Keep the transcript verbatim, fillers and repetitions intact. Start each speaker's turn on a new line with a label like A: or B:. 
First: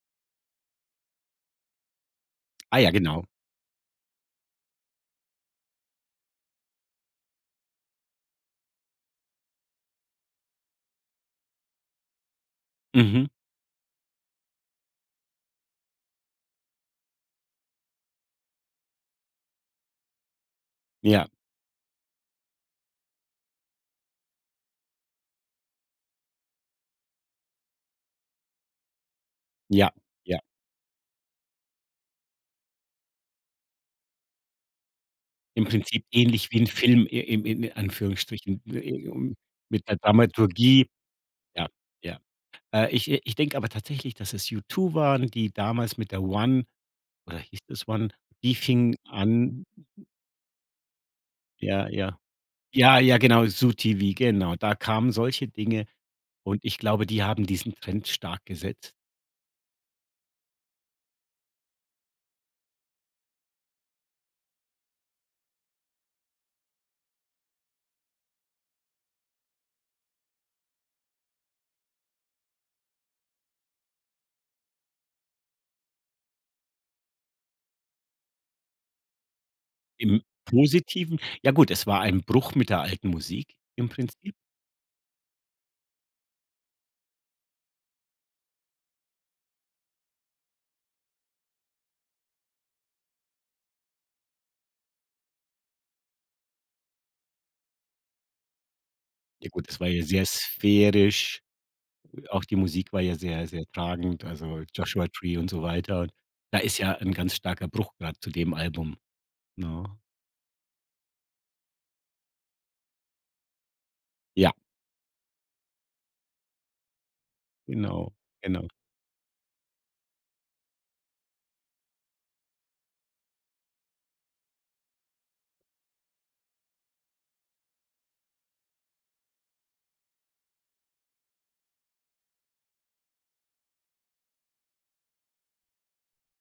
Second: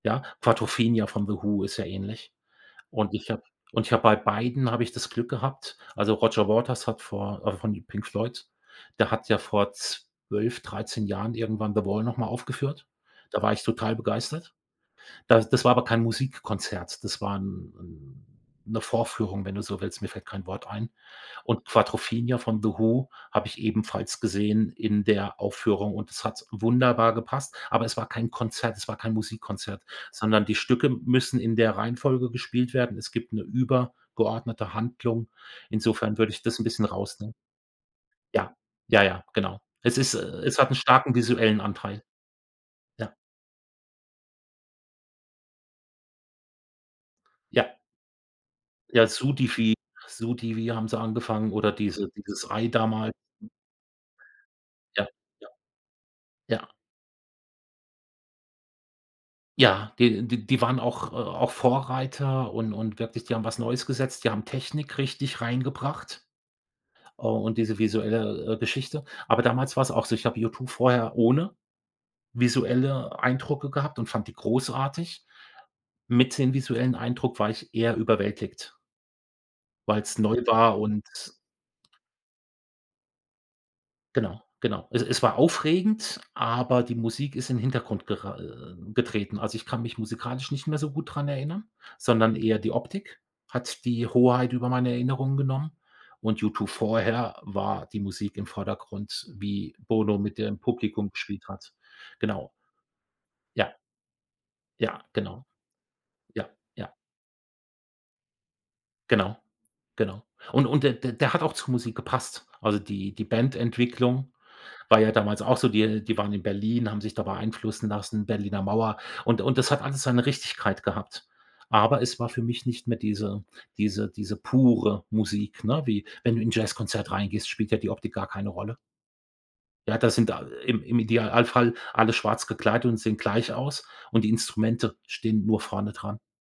A: Ja. Quadrophenia von The Who ist ja ähnlich.
B: Ah ja,
A: Und
B: genau.
A: ich habe und ich habe bei beiden habe ich das Glück gehabt also Roger Waters hat vor also von Pink Floyd, der hat ja vor zwölf, dreizehn Jahren irgendwann The Wall noch mal aufgeführt.
B: Mhm.
A: Da war ich total begeistert. Da das war aber kein Musikkonzert. Das war 'n 'n 'ne Vorführung, wenn du so willst. Mir fällt kein Wort ein.
B: Ja.
A: Und Quadrophenia von The Who habe ich ebenfalls gesehen in der Aufführung und es hat wunderbar gepasst. Aber es war kein Konzert es war kein Musikkonzert,
B: Ja, ja.
A: sondern die Stücke müssen in der Reihenfolge gespielt werden. Es gibt 'ne übergeordnete Handlung.
B: Im Prinzip
A: Insofern würde ich
B: ähnlich
A: das
B: wie
A: 'n
B: 'n
A: bisschen
B: Film
A: rausnehmen.
B: in im in
A: Ja.
B: Anführungsstrichen
A: Ja,
B: wie
A: ja,
B: um
A: genau.
B: mit
A: Es
B: der
A: ist äh, es hat 'nen
B: Dramaturgie
A: starken visuellen
B: Ja,
A: Anteil.
B: ja. Äh, ich
A: Ja.
B: äh, ich denke aber tatsächlich, dass es U2 waren, die damals mit der One oder hieß
A: Ja.
B: das One? Die fing
A: Ja,
B: an
A: Sudifi Zoo TV, haben sie angefangen oder
B: Ja,
A: diese
B: ja.
A: dieses Ei
B: Ja,
A: damals.
B: ja genau, Zoo TV, genau. Da
A: Ja.
B: kamen solche
A: Ja.
B: Dinge und
A: Ja.
B: ich glaube, die haben diesen Trend stark gesetzt.
A: Ja, d d die waren auch auch Vorreiter und und wirklich die haben was Neues gesetzt. Die haben Technik richtig reingebracht. Oh und diese visuelle, äh, Geschichte. Aber damals war's auch so, ich habe U2 vorher ohne visuelle Eindrücke gehabt und fand die großartig. Mit dem visuellen Eindruck war ich eher überwältigt. Weil's
B: Im
A: neu war und
B: Positiven? Ja gut, es war ein Bruch mit der alten Musik im Prinzip.
A: Genau, genau. Es es war aufregend, aber die Musik ist in Hintergrund gera äh, getreten. Also ich kann mich musikalisch nicht mehr so gut daran erinnern, sondern eher die Optik hat die Hoheit über meine Erinnerungen genommen und U2 vorher war die Musik im Vordergrund,
B: Ja gut,
A: wie
B: das war ja
A: Bono
B: sehr
A: mit dem Publikum
B: sphärisch.
A: gespielt hat.
B: Äh, auch
A: Genau.
B: die Musik war ja sehr, sehr
A: Ja.
B: tragend, also
A: Ja,
B: Joshua Tree
A: genau.
B: und so weiter.
A: Ja,
B: Da ist
A: ja.
B: ja 'n ganz starker Bruch, grade zu dem Album,
A: Genau,
B: ne?
A: genau. Und und d d der hat auch zur Musik gepasst. Also die die Bandentwicklung
B: Ja.
A: war ja damals auch so. Die äh, die waren in Berlin, haben sich da beeinflussen
B: Genau.
A: lassen, Berliner
B: Genau.
A: Mauer. Und und das hat alles seine Richtigkeit gehabt. Aber es war für mich nicht mehr diese diese diese pure Musik, ne? Wie wenn du in 'n Jazzkonzert reingehst, spielt ja die Optik gar keine Rolle. Ja, da sind, äh, im im Idealfall alle schwarz gekleidet und sehen gleich aus und die Instrumente stehen nur vorne dran.